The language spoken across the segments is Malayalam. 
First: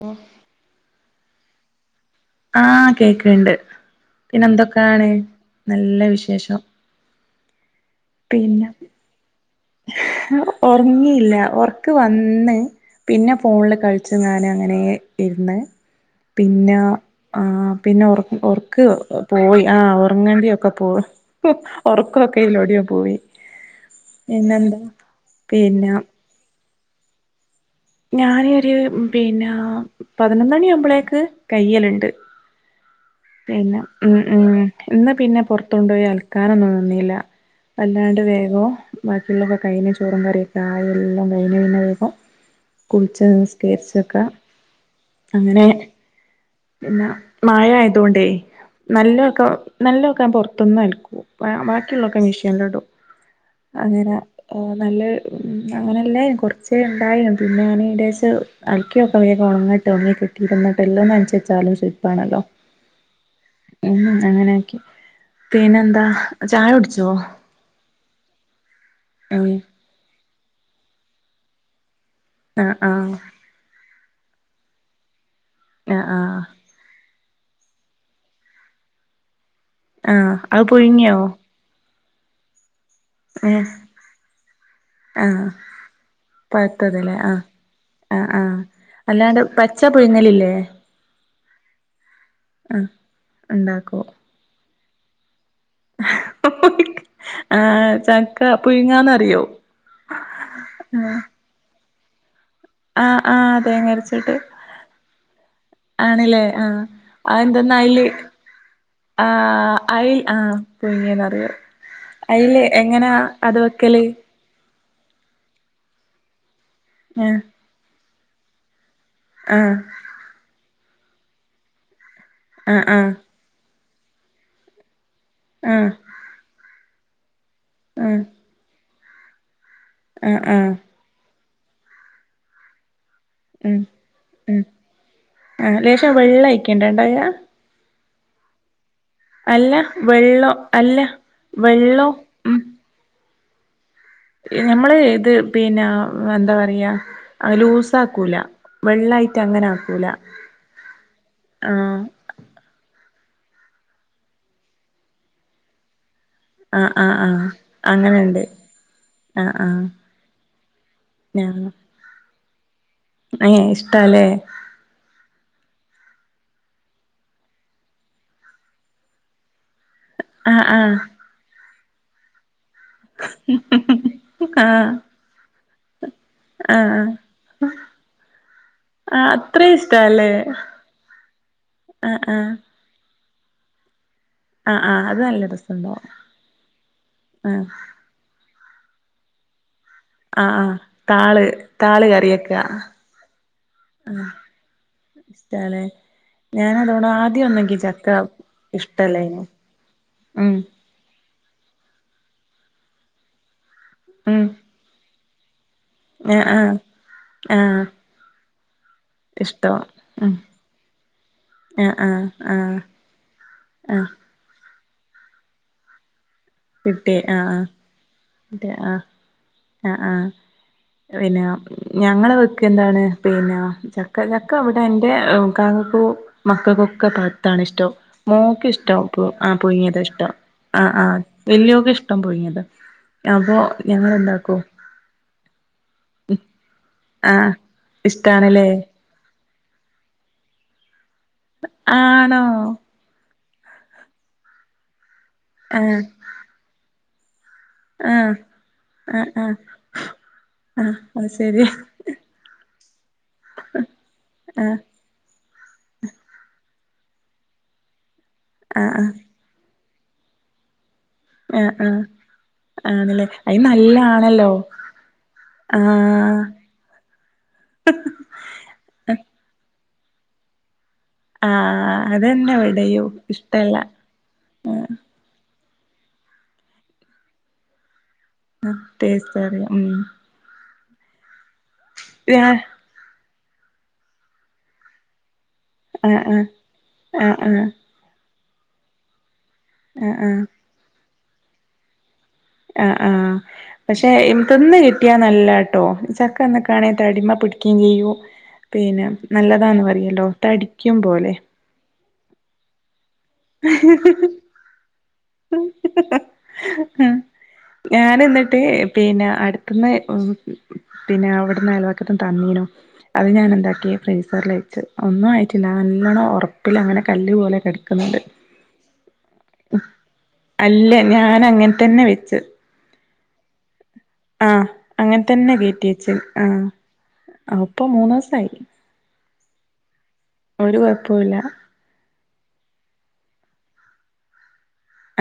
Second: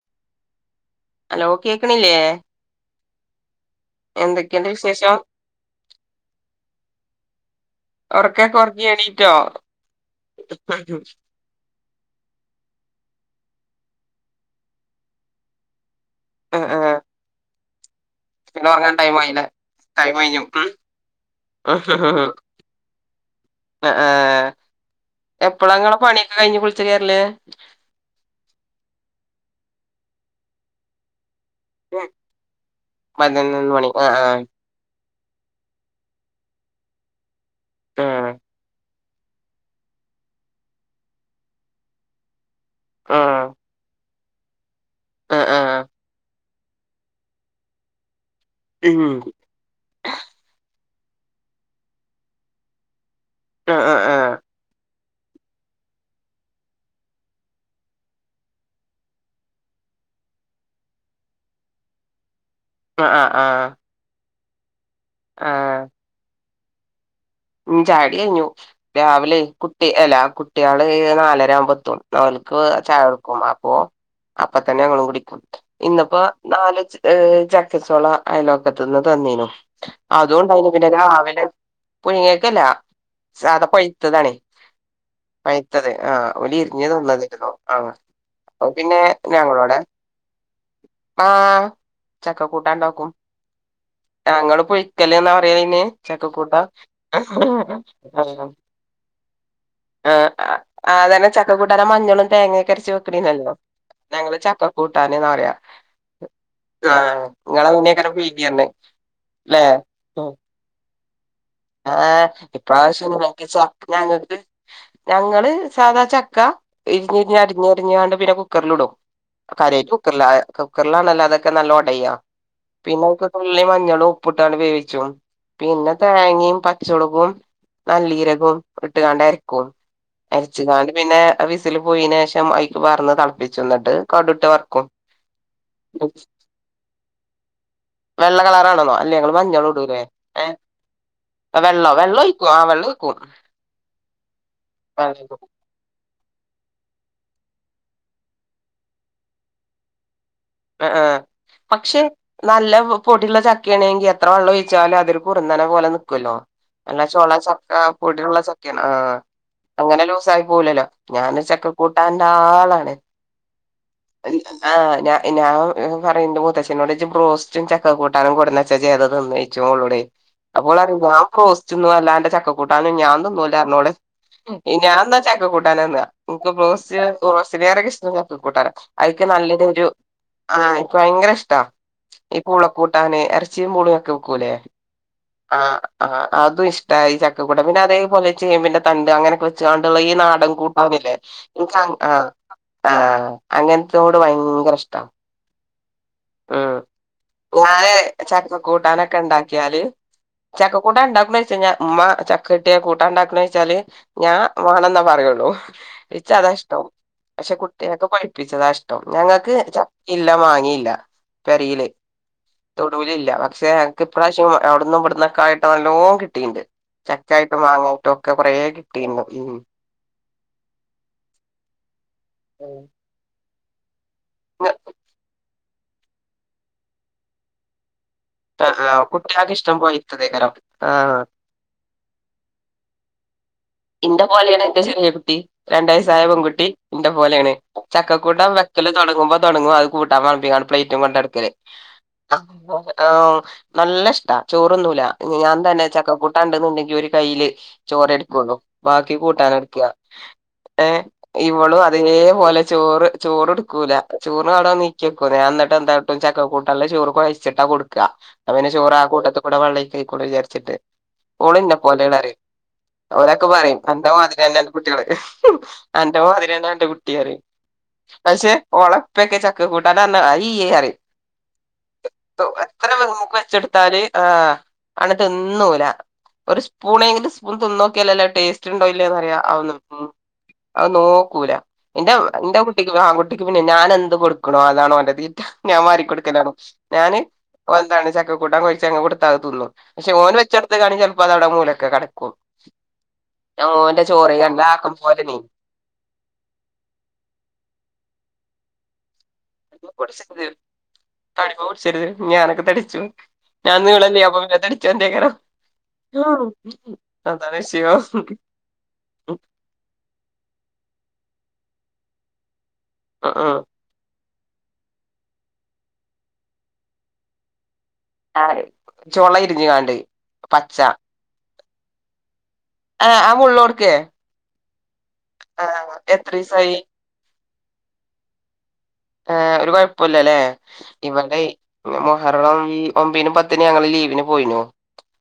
മ് ഹലോ കേ ആഹ കേക്ക്ണ്ട് പിന്നെ എന്തൊക്കെയുണ്ട് എന്തൊക്കാണ്. വിശേഷം നല്ല വിശേഷം. ഒറക്കൊക്കെ ഒർങ്ങി എണീറ്റോ? ഒർങ്ങീല്ല ഒർക്ക് വന്ന്. പിന്നെ ഫോണ്ൽ കൾച്ച് ഞാൻ അങ്ങനേ ഇര്ന്ന് ആഹ് പിന്നെ ആഹ് ആ പിന്നെ ഒറ പിന്നെ ഒർക്ക് ഉറങ്ങാൻ ടൈം ആയില്ലേ പോയി ആ ടൈം കഴിഞ്ഞു ഉം ഒർങ്ങേണ്ടിയൊക്കെ പോ ഒർക്കൊക്കെ എയ്ലൂടെയോ അ ആഹ് എപ്പളാ പിന്നെ ഇങ്ങളെ പണിയൊക്കെ കഴിഞ്ഞ് കുൾച്ച് കേറല്. ഞാനൊരു പിന്നെ പതിനൊന്നണിയാവുമ്പളേക്ക്. കയ്യല്ണ്ട് പതിനൊന്ന് പിന്നെ മണി ഉം ആഹ് ഊ ഇന്ന് പിന്നെ പൊർത്തൊണ്ടോയി അൽക്കാനൊന്നും നിന്നീല്ല അല്ലാണ്ട് ആഹ് വേഗവും ബാക്കിയുള്ളക്കെ കെയ്ഞ്ഞ് ചോറും കറിയൊക്കെ ആയി എല്ലാം കഴിഞ് പിന്നെ വേഗം കുളിച്ച ആഹ് നിസ്കരിച്ചൊക്കെ ആഹ് ആഹ് അങ്ങനെ ആഹ് പിന്നെ മായ ആയതോണ്ട് ഉം നല്ലൊക്കെ നല്ലൊക്കെ പൊറത്തുന്ന് അൽക്കൂ ബാക്കിയുള്ളൊക്കെ മിഷല്ല് ഇടും. ആഹ് അങ്ങനെ ആഹ് നല്ല അങ്ങനെല്ലായും കുറച്ചേ ഉണ്ടായി പിന്നെ ഞൻ ഏദേശം അൽക്കിയൊക്കെക്കെ ഉണങ്ങട്ട് ഒങ്ങി ട്ടി ഇരുന്നിട്ടെല്ലാം മനിച്ച വെച്ചാലും ശുരിപ്പാണല്ലോ. ആ ആ ആ പിന്നെന്താ ചായ കുടിച്ചുവോ? ഉം ചായുടി കഴിഞ്ഞു രാവിലെ ഏഹ് കുട്ടി അല്ല കുട്ടികള് നാലര ആവുബോ എത്തും നോൽക്ക് ആഹ് ചായ ആഹ് എടുക്കും അപ്പോ അപ്പൊ തന്നെ ഞങ്ങളും കുടിക്കും ആഹ് ഇന്നിപ്പോ ആഹ് നാല് ഏ ചക്കച്ചോള അയലോക്കത്ത് നിന്ന് തന്നീനു ആഹ് അതും അത് ഉണ്ടായിനി പിന്നെ പുഴുങ്ങിയോ രാവിലെ പുഴുങ്ങിയേക്കല്ല സാത ഏഹ് പഴുത്തതാണേ ആഹ് പഴുത്തത് ആ ഒല് ഇരിഞ് തന്നതെന്നു ആ ആ ആ അല്ലാണ്ട് പച്ച പുഴുങ്ങലില്ലേ? ആ ചക്ക കൂട്ടാൻ ആഹ് ഉണ്ടാക്കും ഉണ്ടാക്കോ [unintelligible] പിന്നെ ചക്കക്കൂട്ടാൻ ആഹ് ചക്ക പുഴുങ്ങാന്നറിയോ ആ ആ അതെന്നെ ചക്കക്കൂട്ടാൻ മഞ്ഞളും തേങ്ങ ചക്കരച്ച ആഹ് വെക്കണീന്നല്ലോ ആഹ് ഞങ്ങള് ചക്ക കൂട്ടാനന്ന് പറയാ ആണല്ലേ ആ ആഹ് അ ഇങ്ങളെ എന്തെന്നാ അയില് അങ്ങനെക്കാരം പീങ്ങിയർഞ്ഞ് ആ അയിൽ ആ പുയുങ്ങി എന്ന് പറയും ആ ഇപ്പാവശ്യം ഞങ്ങക്ക് സ്വ വെക്കല് ഞങ്ങക്ക് ഞങ്ങള് സാധാ ചക്ക ഇരിഞ്ഞിരിഞ്ഞ് ആഹ് അരിഞ്ഞരിഞ്ഞ കണ്ട് പിന്നെ കുക്കറിൽ ഇടും ആഹ് കാര്യായിട്ട് കുക്കറില കുക്കറിലാണെല്ല അതൊക്കെ നല്ല ഒടയാ ആഹ് പിന്നെ ആഹ് തുള്ളി മഞ്ഞൾ ഉപ്പിട്ടാണ് വേവിച്ചു ആഹ് പിന്നെ തേങ്ങയും പച്ചമുളകും ആഹ് നല്ലീരകവും ഇട്ടുകാണ്ടയിരിക്കും അരക്കും ആഹ് ആഹ് അരച്ച്കാണ്ട് പിന്നെ ഫീസിൽ പോയിന് ശേഷം അയ്ക്ക് പാർന്ന് തളപ്പിച്ചും ഉം ഇന്നെട്ട് കട് ഇട്ട് ഉം വർക്കും ആഹ് ലേശം വെള്ളയിക്കണ്ടേ ഇണ്ടാകാ വെള്ള കളറാണെന്നോ അല്ല ഞങ്ങള് മഞ്ഞൾ അല്ല ഇടുലേ ഏ വെള്ളം അല്ല വെള്ളം വെള്ളം ഒഴിക്കും ആ വെള്ളം ഒഴിക്കും ഞമ്മള് ഇത് പിന്നെ എന്താ പറയാ ലൂസ ആക്കൂല വെള്ളായിട്ട് അങ്ങനെ ആക്കൂല ആ ആ പക്ഷെ ആഹ് നല്ല പൊടി ഉള്ള ചക്ക ആണെങ്കിൽ എത്ര വെള്ളം ഒഴിച്ചാലും അതെരു കുറുനനെ പോലെ ല്ലോ ആഹ് നല്ലാ ആഹ് ചോള ആഹ് ചക്ക പൊടിയുള്ള അങ്ങനെണ്ട് ചക്കാണ് ആ ആഹ് ആഹ് അങ്ങനെ ലൂസ ആയി പോവുലല്ലോ ഞാൻനെരു ചക്കകൂട്ടാന്റെ ആളാണ് ഏ ഇഷ്ടല്ലേ പിന്നെ ആ പറയന്റെ മുത്തച്ഛനോട് ബ്രോസ്റ്റും ചക്ക കൂട്ടാനും കെടന്ന് വെച്ചാ ഇജ് ഏതാ തിന്നാ ചോയിച്ചും ഓളോട് ആഹ് അപ്പോ ഒള് ആഹ് പറയും ഞാൻ ബ്രോസ്റ്റ് തിന്നും അല്ലാന്റെ ചക്കക്കൂട്ടാനും ഞാൻ തിന്നൂല പറഞ് ഓള് ആഹ് ഞാൻ എന്നാ ചക്ക കൂട്ടാനാ തിന്നാ ഇൻക്ക് ആഹ് ബ്രോസ്റ്റ് ലേറെ ഇഷ്ട്ടം ചക്ക കൂട്ടാനാ അയ്ക്ക് അത്രയും ഇഷ്ടല്ലേ ആ എനിക്ക് ഭയങ്കര ഇഷ്ടാ ഈ ആഹ് പുളകൂട്ടാന് ഇറച്ചിയും പുളി ഒക്കെ വെക്കുലേ. ആഹ് ആഹ് അത് നല്ല ആ രസണ്ടാവും അതും ഇഷ്ട്ടാ ഈചക്ക കൂട്ടാൻ ആഹ് പിന്നെ അതേപോലെ ചേമ്പിന്റെ തണ്ട് അങ്ങനെയൊക്കെ വെച്ചൊണ്ടുള്ള ഈ നാടൻ ആഹ് ആഹ് കൂട്ടന്നില്ലേ താള് ഇൻക്ക് താള് ആ കറിയെക്കാ ആ അങ്ങനത്തോട് ഭയങ്കര ഇഷ്ടാ അങ്ങനെ ഉം ഞളെ ചക്ക കൂട്ടാനൊക്കെ ഇഷ്ടല്ലേനു ഉണ്ടാക്കിയാല് ഉം ചക്ക കൂട്ടാൻ ഉണ്ടാക്കുബേ [unintelligible] ഉമ്മ ചക്ക കിട്ടിയെ കൂട്ടാണ്ടാക്ക വെച്ചാല് ഞാൻ ഉം വേണെന്നാ പറയുള്ളൂ ഇച്ച്. ആഹ് അതാ ആഹ് ഇഷ്ടം പക്ഷെ ആഹ് കുട്ടിയാക്ക് പഴുപ്പിച്ചതാ ഇഷ്ട്ടം കേട്ടോ ഞങ്ങൾക്ക് ഇഷ്ടം ചക്കയില്ല ഉം മാങ്ങയില്ല പരേല് ആഹ് ആഹ് ആഹ് തൊടൂലില്ല പക്ഷെ നമ്മക്ക് ആഹ് ഇപ്രാവശ്യം അവിടന്നും ഇവിടുന്നൊക്കൊയിട്ട് നല്ലോം കിട്ടീണ്ട് കിട്ടി ചെക്കായിട്ട് ആഹ് മാാങ്ങയിട്ടും ഒക്കെ കുറേ ആഹ് ആഹ് ആഹ് കിട്ടീരുന്നു ഉം ആഹ് പിന്നെ ഞങ്ങള് വെക്ക് ഉം എന്താണ് പിന്നെ ചക്ക ചക്ക അവിടെ എന്റെ ഇക്കാക്കാക്കും മക്കൾക്കൊക്കെ പത്തണ് ഇഷ്ട്ടം മോൾക്ക് ആഹ് ആഹ് ഇഷ്ടം ആ കുട്ടികൾക്ക് പുയ്ങ്ങിയതാ ഇഷ്ടം പഴുത്തതേക്കാരം ആ ആ ആഹ് വല്യോക്ക് ഇഷ്ടം പുഴിങ്ങിയത് അപ്പോ ഇന്റെ പോലെയാണ് എന്റെ ചെറിയ കുട്ടി രണ്ട് വയസ്സായ പെൺകുട്ടി ഇന്റെ ആ പോലെയാണ് ചക്കക്കൂട്ടാൻ വ ഇഷ്ടാണല്ലേ വെക്കല് തുടങ്ങുമ്പോ തുടങ്ങും അത് കൂട്ടാൻ വളമ്പികാണ്ട് പ്ലേറ്റും കൊണ്ടടുക്കല് ആണോ നല്ല ഇഷ്ടാ ചോറൊന്നുല ഞാൻ ആ തന്നെ ചക്കക്കൂട്ട ഉണ്ടന്നുണ്ടെങ്കി ഒരു കയ്യില് ആ ചോറെട്കൊളളൂ ബാക്കി ആ ആ കൂട്ടാന എടുക്കുക ആ ഏ അത് ശരി ഇവളും അതേപോലെ ചോറ് ചോറ്ടുക്കൂല ആ ചോറ്വടെ നീക്കിവക്കും എന്നിട്ട് എന്താട്ടും ചക്ക കൂട്ടാൻ ചോറ് കൊഴിച്ചിട്ടാ കൊടുക്കുക അ പിന്നെ ചോറ് ആ കൂട്ടത്തിൽ കൂടെ പള്ളേക്ക് ആയിക്കൊട്ടെ വിചരിച്ചിട്ട് ആ ഓള്‌ന്നെ ആ പോലുള്ള റിം ആണല്ലേ ഓലെ അയിന് പറയും നല്ല അന്റെറെ ആണല്ലോ മതിരന്നെ അന്റെ കുട്ടികള് ആ അന്റെ മതിരി തന്നെ അന്റെ കുട്ടി റിം പക്ഷെ ഒളപ്പൊക്കെ ചക്ക കൂട്ടാനാഞ്ഞെ അയിയേറിം ആ അതന്നെ എത്ര ഇവിടെയും മുമ്പ്ക്ക് ഇഷ്ടല്ല വെച്ചെടുത്താല് ആ ആണ്ട് തിന്നും ഓല് ഒരു സ്പൂണങ്കിൽ സ്പൂൺ തിന്നു നോക്കിയാലല്ല ടേസ്റ്റ് ആ ഉണ്ടോ ഇല്ലന്ന്റിയ ടേസ്റ്റ് അറിയാം അതൊന്നു ഉം അത് നോക്കൂല എന്റെ എന്റെ ആഹ് കുട്ടിക്ക് പിന്നെ ഞാൻ എന്ത് കൊടുക്കണോ അതാണോ ൻ്റെ തീറ്റ ഞാൻ ആഹ് ആഹ് വാരിക്കൊടുക്കലാണ് ഞാന് ആഹ് ആഹ് എന്താണ് ചക്ക കൂട്ടാൻ കൊഴച്ചങ്ങ് കൊടുത്താ അത് പക്ഷെ ഓന് ആഹ് വെച്ചടുത്തകാണെ ചിലപ്പോ അതവിടെ മൂലൊക്കെ കിടക്കും ആഹ് ആഹ് പക്ഷെ കണ്ടാ തിന്ന് ആക്കം കിട്ടിയാ പോലെ നീ നല്ലാട്ടോ ചക്കന്നൊക്കാണെ ത അടിമ പിടിക്കുകയും ചെയ്യൂ പിന്നെ നല്ലതാന്ന് പറയല്ലോ പൊടിച്ചരുത് തടിക്കും പോലെ തടിമ പിടിച്ചരുത് ഞാനൊക്കെ തടിച്ചു ഞാൻ നീളല്ലെ അപ്പ തടിച്ചു എന്തക്കാരം വിഷയം ഞാൻ എന്നിട്ട് പിന്നെ അടുത്തന്ന് പിന്നെ അവിടുന്ന് അയലവാക്ക തന്നീനോ അത് ഞാൻ ഉം എന്താക്കിയ ഫ്ര റിലഴച്ച് ഒന്നും ആയിട്ടില്ല നല്ലോണ്ണം ഉറപ്പിൽ അങ്ങനെ കല്ല് പോലെക്കെടിക്കുന്നുണ്ട് ആ ചോള ഇരിഞ്ഞു കാണ്ട് പച്ച അല്ല ഞാൻ അങ്ങനെ തന്നെ വെച്ച് ആഹ് അമൂള്ളാട്ക്കെ ആഹ് അങ്ങനെ തന്നെ കെറ്റി വച്ച് ണ് എത്രീസായി ആ അപ്പൊ മൂന്നു ദിവസയി ആ ഒരു കുഴപ്പല്ലല്ലേ കൊഴപ്പൂല്ല ഇവിടെ കാരണം ഈ ഒമ്പിന് പത്തിന് ഞങ്ങള് ലീവിന് പോയിനോ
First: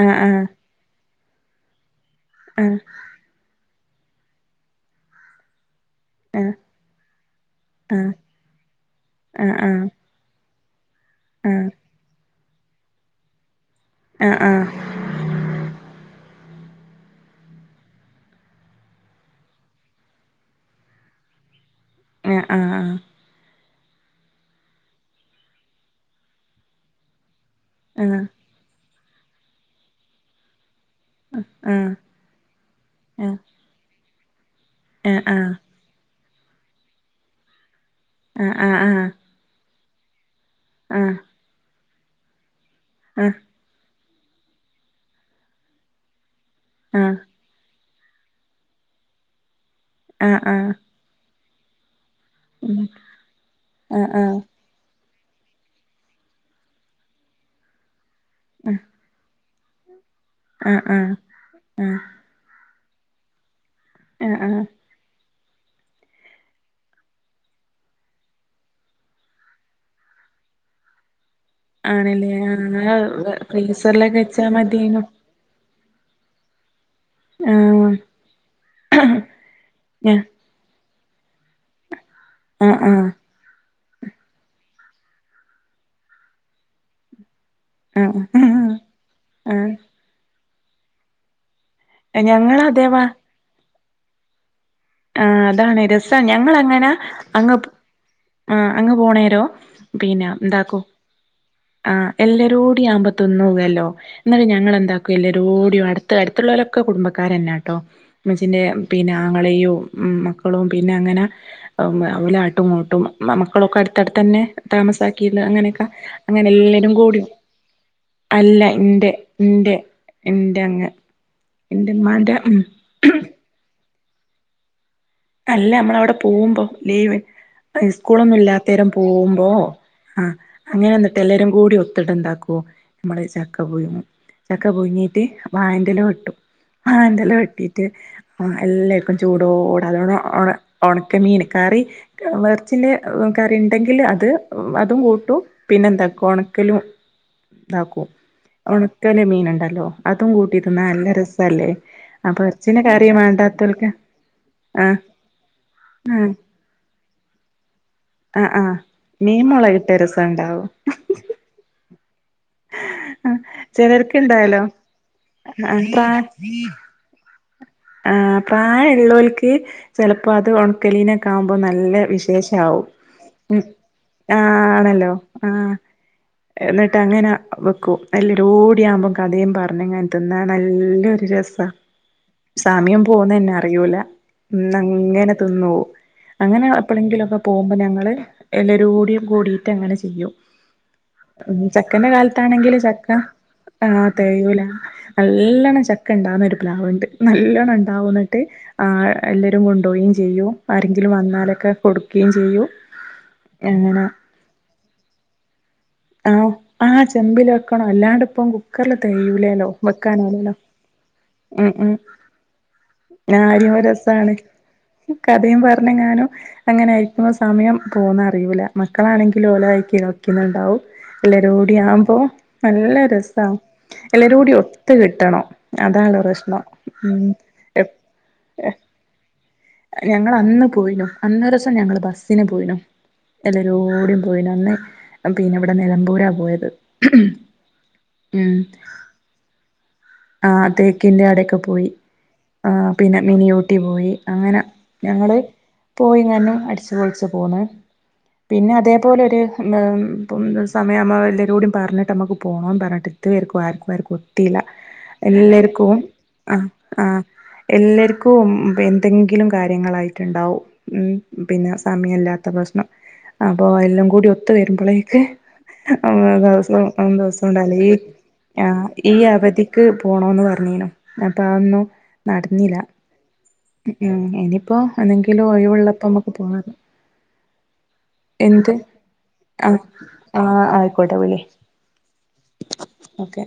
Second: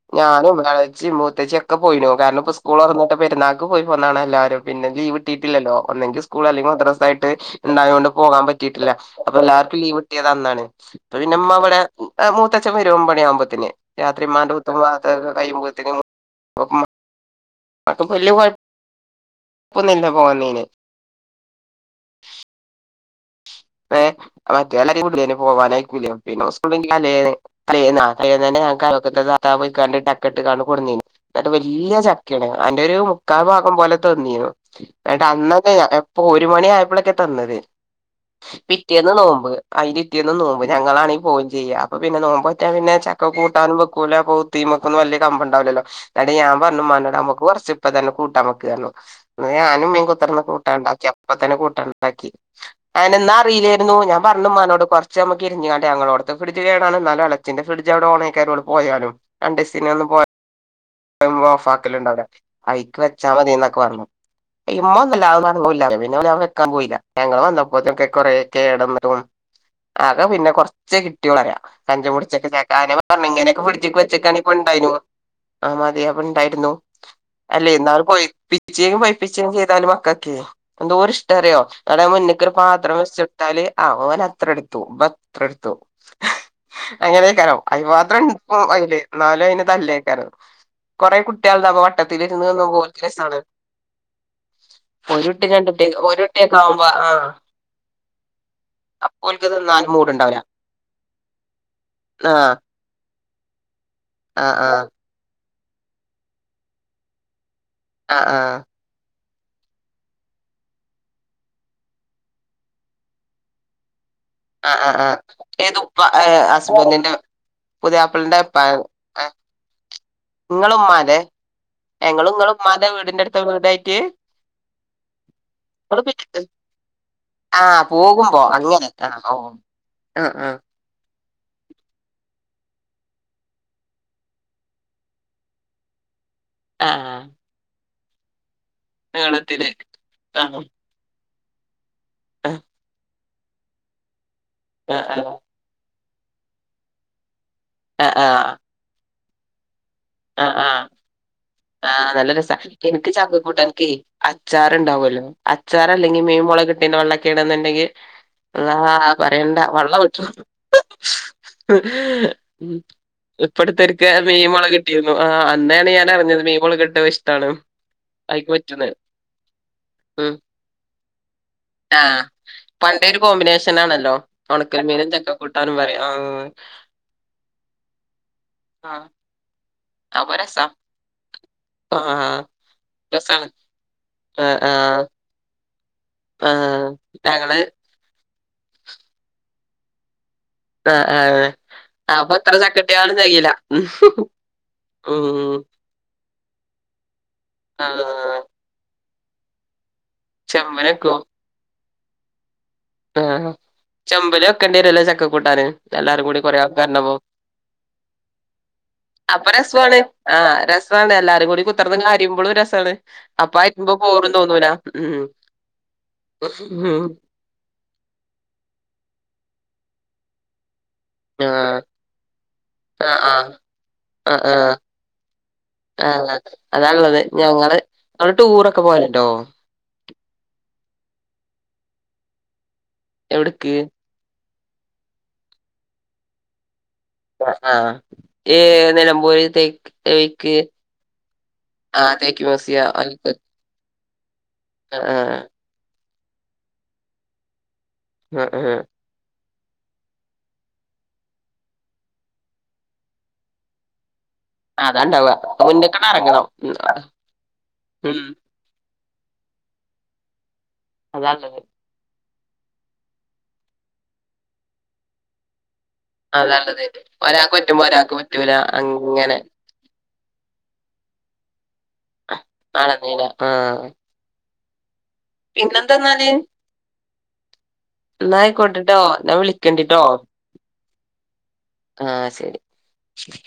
ആഹ് ഞാനും എള ച്ചിം മൂത്തേച്ചൊക്കെ പോയിനു കാരണം ഇപ്പോ സ്കൂൾ ആഹ് തൊറന്നിട്ട പെരുന്നാക്ക് പോയി പോന്നാണ് എല്ലാവാരും പിന്നെ ലീവ് കിട്ടിട്ടില്ലല്ലോ ഒന്നെങ്കിൽ സ്കൂൾ ആഹ് അല്ലെങ്കിൽ മദ്രസ ആയിട്ട്ണ്ടായത് കൊണ്ട് പോകാൻ പറ്റിട്ടില്ല അപ്പൊ ആഹ് എല്ലാവർക്കും ആഹ് ലീവ്ട്ടിയ താപ്പൊ ന്നാണ് പിന്നെമ്മ അവിടെ ആഹ് മൂത്തച്ഛൻ വരും ഒമ്പത് മണിയാവുമ്പോത്തന്നെ രാത്രി മ്മാൻ്റെ ആഹ് ഓത്തും പട്ടും കയിയുമ്പോഴത്തേും അപ്പ വല്യ കൊഴ പ്പൊന്നുല്ല്യ പോകന്നീന് ആഹ് ആഹ് ആഹ് ഏ മറ്റേ എല്ലാരെയും കൂടെ പോവാനായിക്കൂല പിന്നെ [unintelligible] അല്ലേ തലേന്ന് തലേന്നെന്നെ ഞങ്ങൾക്ക് അയലക്കത്തെ താത്ത പോയിക്കാണ്ട് ചക്കെട്ട് കൊട്ന്നീനി എന്നിട്ട് ആഹ് വല്യ ചക്കയാണ് അന്റെ ഒരു മുക്കാൽ ഭാഗം പോലെ തന്നിനു ആഹ് എന്നട്ട് ആഹ് ആഹ് ആഹ് ആഹ് ആഹ് ആഹ് അന്നക്കെ ഇപ്പൊ ഒരു മണി ആയപ്പോളൊക്കെ തന്നത് പി ആഹ് പിറ്റേന്ന് നോമ്പ് അയ്ൻ്റെ പിറ്റേന്ന് നോമ്പ് ഞങ്ങളാണെങ്കിൽ പോയി ചെയ്യാം അപ്പൊ പിന്നെ നോമ്പ് മറ്റേ പിന്നെ ചക്ക ആഹ് കൂട്ടാനും വെക്കൂല പൊവ്ത്തിമക്കൊന്നും വല്ല്യ കമ്പം ഉണ്ടാവില്ലല്ലോ അടെ ഞാൻ പറഞ്ഞു ആഹ് മ്മാനോട് നമ്മക്ക് കൊറച്ചു ഇപ്പ തന്നെ കൂട്ടാൻ വക്ക ഞാനും മ്മീംൻ ആഹ് കൂടി ആഹ് കൂട്ടാണ്ടാക്കിയ അപ്പ തന്നെ കൂട്ടാൻ ണ്ടാക്കി ഉം അയ്ന് ന്നാ അറിലേര്ന്നു ആഹ് ഞാൻ ആഹ് പർഞ്ഞ്മ്മനോട് കൊറ ച്ച മക്ക് ഇര്ഞ്ഞ്ങ്ങാണ്ട് ഞങ്ങളോട്ത്തെ ഫ്രഡ്ജ് കേടാണ് ന്നാലും എളച്ചിന്റെ ഫ്രിഡ്ജ് അവടെ ഓണേക്കാരം ഓള് പോയാലും രണ്ടീസിനൊന്നും പോ ആഹ് ആഹ് [unintelligible] ആഹ് ഓഫക്കല്ണ്ടാവടെ അയ്ക്ക് വെച്ചാ മതി ന്നൊക്കെ പറിം ആഹ് ആഹ് ഇമ്മ ന്നൊല്ല [unintelligible] പിന്നെ വെക്കാൻ പോയില്ല ഞങ്ങള് വന്നപ്പോ കൊറെ കേട ന്ന്ട്ട് ആകെ പിന്നെ കൊറച്ച് കി കുട്ട്യാള് പറ ആണല്ലേ [unintelligible] ഞാൻ ആഹ് പറഞ്ഞു ഇങ്ങനെയൊക്കെ ഫ്രിഡ്ജ്ക് ഫ്രീസറിലൊക്കെ വെച്ചക്കാണെ വെച്ചാ ഇപ്പണ്ടായിു മതിയേനു അത് മതി അവിടെ ഉണ്ടായിരുന്നു അല്ലേയ് ആഹ് ഇന്നാള് കൊയ്‌പിച്ചീനി പഴപ്പിച്ചീനി ചെയ്താല് ഞ മക്കൊക്കെ എന്തോരിഷ്ടാറ്യോ നടാവമുന്ന്ക്കൊരു ആഹ് പാത്രം ആഹ് വെച്ചൊട് ആ ഓല ത്ര ട്ത്തു ബത്ര ട്ത്തു അങ്ങനെക്കാരം അയ്ന് മാത്ര [unintelligible] ആഹ് അയ്ല് ഇന്നാലയ്ന് ആഹ് തല്ലേകാരം കുറെ കു ട്ട്യള്ണ്ടാവുമ്പം വട്ടത്തിലിര്ന്ന്ന്നുമ്പം ഓല്ക്ക് രസാണ്. ആ ഒരു കുട്ടി രണ്ട് അതാണ് കുട്ടി രസ ഒരു ഞങ്ങള കുട്ടിയൊക്കെ ആവുമ്പോ അങ്ങനാ ആ അങ്ങ് പ് ആ അങ്ങ് പോണേരോ അപ്പോൽക്ക് തിന്നാനും പിന്നെ മൂടുണ്ടാവൂല ന്താക്കും ആ ആഹ് എല്ലരോട് ഈ അമ്പ തിന്നുലല്ലോ ന്നട്ട് ആഹ് ആഹ് ഞങ്ങളെന്താക്കു എല്ലരോടു അട്‌ത്തെ അട്ത്ത്ള്ളോലൊക്കെ കുടുംബക്കാരെന്ന ട്ടോ ആഹ് ആഹ് ഇമ്മച്ചിന്റെ പിന്നെ ആങ്ങളെയും മ് മക്കളും പിന്നെ അങ്ങന അ് അവലാട്ടുങ്ങോട്ടും മ് മ് മക്കളൊക്കട് ട്ട ട്ത്തെനെ ആഹ് ആഹ് ആഹ് താമസാക്കില ഏത് അങ്ങനെക്കെ ഉപ്പ അങ്ങനെ എല്ലരും ഹസ്ബൻഡിന്റെ കൂടി പുതിയാപ്പൾന്റെ അല്ല ഇന്റെ ഇന്റെ ഇന്റെ അങ്ങ് നിങ്ങളെമ്മാൻ്റെ ഏ ഇങ്ങള് ഇന്റെമ്മാന്റെ ഇങ്ങളെ ഉം മ്മാൻ്റെ വീടിന്റ ട്ത്ത വീടായ്റ്റ്യേ? അല്ല അമ്മളവടെ പോവുമ്പോ ലീവ് ആഹ് പോകുമ്പോ അങ്ങനെ സ്കൂളൊന്നില്ലാത്തേരം ആഹ് പോവുമ്പോ ഓഹ് ആ ആഹ് ആഹ് അങ്ങനെ ന്നട്ട് എല്ലാരും കൂടി ഒത്ത്ട്ടെന്താക്കും ഞമ്മള് ചക്ക പുഴുങ്ങും. ചക്ക പൊയ്ങ്ങീട്ട് വായൻ്റെല വെട്ടും. ആഹ് ആൻ്റെല വെട്ടിട്ട് എല്ലാർക്കും ചൂടോ നീളത്തില് അതാണെ ഒണ ആഹ് ഒണക്കമീൻ കറി ആഹ് വെർച്ചിൻ്റെ കറി ണ്ടെങ്കിൽ അത് അതും ആഹ് കൂട്ടും ആഹ് പിന്നെ ന്താക്കും ഒണക്കലും താക്കും ആഹ് ഒണ ക്കല് മീന്ണ്ടല്ലോ അതും ആഹ് കൂട്ടി ആഹ് തിന്നാ നല്ല രസല്ലേ ആഹ് നല്ല അപ്പോ രസാ എർച്ചിൻ്റെ കറി മാണ്ടാത്തോൽക്ക് ണ്ടാവല്ലോ അച്ചാറലെങ്കി മീൻമോള കിട്ടെൻ്റെ വെള്ളെക്കേണ്ന്ന് ണ്ടെങ്കി ആഹ് അള്ളാ ആഹ് അഅ് മീൻ പറ്യണ്ട മുളകിട്ട വെള്ള ഉറ്റും രസണ്ടാവും ഉം ആഹ് ഇപ്പട്ത്തൊര്ക്കെ ഞാൻ മീൻ ചിലർക്ക്ണ്ടായാലോ മൊളകിട്ടിരുന്നു ആ അന്നാണ് ഞാനർഞ്ഞത് മീൻ മോളകിട്ടെഷ് ട്ടാണ്. ആ ആ പ്രായള്ളോൽക്ക് ചെല് പ്പോ ഉം അത് ഒണക്കലീനെക്കാവുമ്പോ നല്ല ആഹ് വിശേഷവും. പണ്ടേ ഒരു ഉം കോമ്പിനേഷൻ ആണല്ലോ ആ ഒണക്കൽ മീനും ആണല്ലോ ആ ചക്കക്കൂട്ടാനും പറയും ആഹ് എന്നിട്ട് അങ്ങനെ വെക്കും എ ആഹ് ല്ലരൂട്യാവുമ്പം കഥയും പർഞ്ഞ്ങ്ങനെ തിന്നാ നല്ലൊരു രസ ആ ആ സമയം പോവുന്നെ ന്നറിയൂല ആഹ് ഉം ആഹ് അങ്ങനെ തിന്നോവും അങ്ങനെ ആഹ് എപ്പളെങ്കിലൊക്കെ ഞങ്ങള് പോവുമ്പം ഞങ്ങള് എല്ലരൂടിം കൂടിട്ട് അങ്ങനെ ചെയ്യും ആഹ് ആഹ് ഉം ചക്കന്റെ അപ്പൊ എത്ര കാലത്താണെങ്കിൽ ചക്ക ചക്കട്ടിയാലും തെകയില്ല ആ തേയൂല ന ഉം ല്ലണ ചക്കണ്ടാവ്ന്നൊരു പ്ലാവുണ്ട് ആഹ് നല്ലെണണ്ടാവും ന്നട്ട് ആ അ് എല്ലരും കണ്ടോവും ചെ ചെയ്യും ആരെങ്കിലും വന്നാലൊക്കെ കൊട്ക്കേം ചെയ്യും. ആ അങ്ങനെ ചെമ്പ് ല് വെക്കെണ്ട്യരൊല്ലോ ചക്ക കൂട്ടാന്. എല്ലാരും കൂടി ആഹ് കൊറേ ആഹ് ആൾക്കാര്ണ്ടാവുമ്പം ചെമ്പില് വെക്കണം അല്ലാണ്ട്പ്പം കുക്കറില് അപ്പൊ തെകയൂലേലോ രസ്വാണ് ആ വെക്കാനാവൂലല്ലോ ര സാണ് എല്ലാരും കൂടി ഉം ഉം കുത്തർന്ന് അരിമ്പളും രസാണ് അപ്പ കാര്യം അരിമ്പം ബോറും തോന്നൂല ഉം ന്നങ്ങാനും അങ്ങനെ ആയിരിക്കുന്ന സമയം പോവുന്നറിയൂല്ല മക്കളാണെങ്കിൽ ഓലയ്കി കളിക്ക്ണ് ണ്ടാവും എല്ലരൂടി ആഹ് ആവുമ്പോ നല്ല ആഹ് രസം ആഹ് എല്ലരൂടിം ഒത്ത് കിട്ടണം ആ അതാണ് പ്രശ്നം അതാള്ളത് ഉം ഞങ്ങള് ഇങ്ങള് ടൂറൊക്കെ പോവല്ണ്ടോ? ഞങ്ങളന്ന് പോയിനു അന്നൊരു സം ഞങ്ങള് ബസ്സിന് പോയിനു. എവിട്ക്ക് എല്ലാരോടിം പോയിനി അന്ന് പിന്നെ ഇവിടെ നിലമ്പൂരാ പോയത്. ആ ഉം ഈ നിലമ്പൂര് തേക്ക്. ആ തേക്ക് തേക്കിൻ്റാടെക്കെ പോയി ആ തേക്ക് ആ മ്യൂസിയം പിന്നെ അയ്ക്ക് മിനി ഊട്ടി പോയി. അങ്ങനെ ആഹ് ഞങ്ങള് പോയിങ്ങാന്ന് അടിച്ചുപൊളിച്ചു പോന്നു. ആഹ് പിന്നെ ആഹ് അതേപോലൊര് ഇപ്പം സമയം ആവുമ്പൊ എല്ലാവരോടും പറഞ്ഞിട്ട് നമുക്ക് പോണംന്ന് പറഞ്ഞിട്ട് ഇതാർക്കും ആർക്കും ആർക്കും ഒത്തീല്ല. അതാണ്ടാവ എല്ലാർക്കും മുന്ന്ക്കണ്ട് എറങ്ങണം ആ ആ ഉം എല്ലർക്കും പി എന്തെങ്കിലും കാര്യങ്ങളായിട്ടുണ്ടാവും അതാള്ളത് പിന്നെ സമയംല്ലാത്ത പ്രശ്നം അപ്പൊ എല്ലാം കൂടി ഒത്ത് വരുമ്പഴേക്ക്. ദിവസ അതാള്ളത് ദിവസം ഒരാക്ക് ഉണ്ടാവൂല പറ്റുമ്പോ ഈ ഒരാക്ക് പറ്റൂല ആ ഈ അങ്ങനെ അവധിക്ക് പോണന്ന് പറഞ്ഞീനു അപ്പ അതൊന്നും നടന്നില്ല. ആണന്നീന ആഹ് അപ്പൊ ആണെങ്കിലും ഒഴിവുള്ളപ്പോ നമ്മുക്ക് പോണ എന്നായിക്കോട്ടെട്ടോ ഞാൻ ആഹ് വിളിക്കേണ്ടിട്ടോ ആഹ് ആയിക്കോട്ടെ വിളി ആ ശരി. ഓക്കെ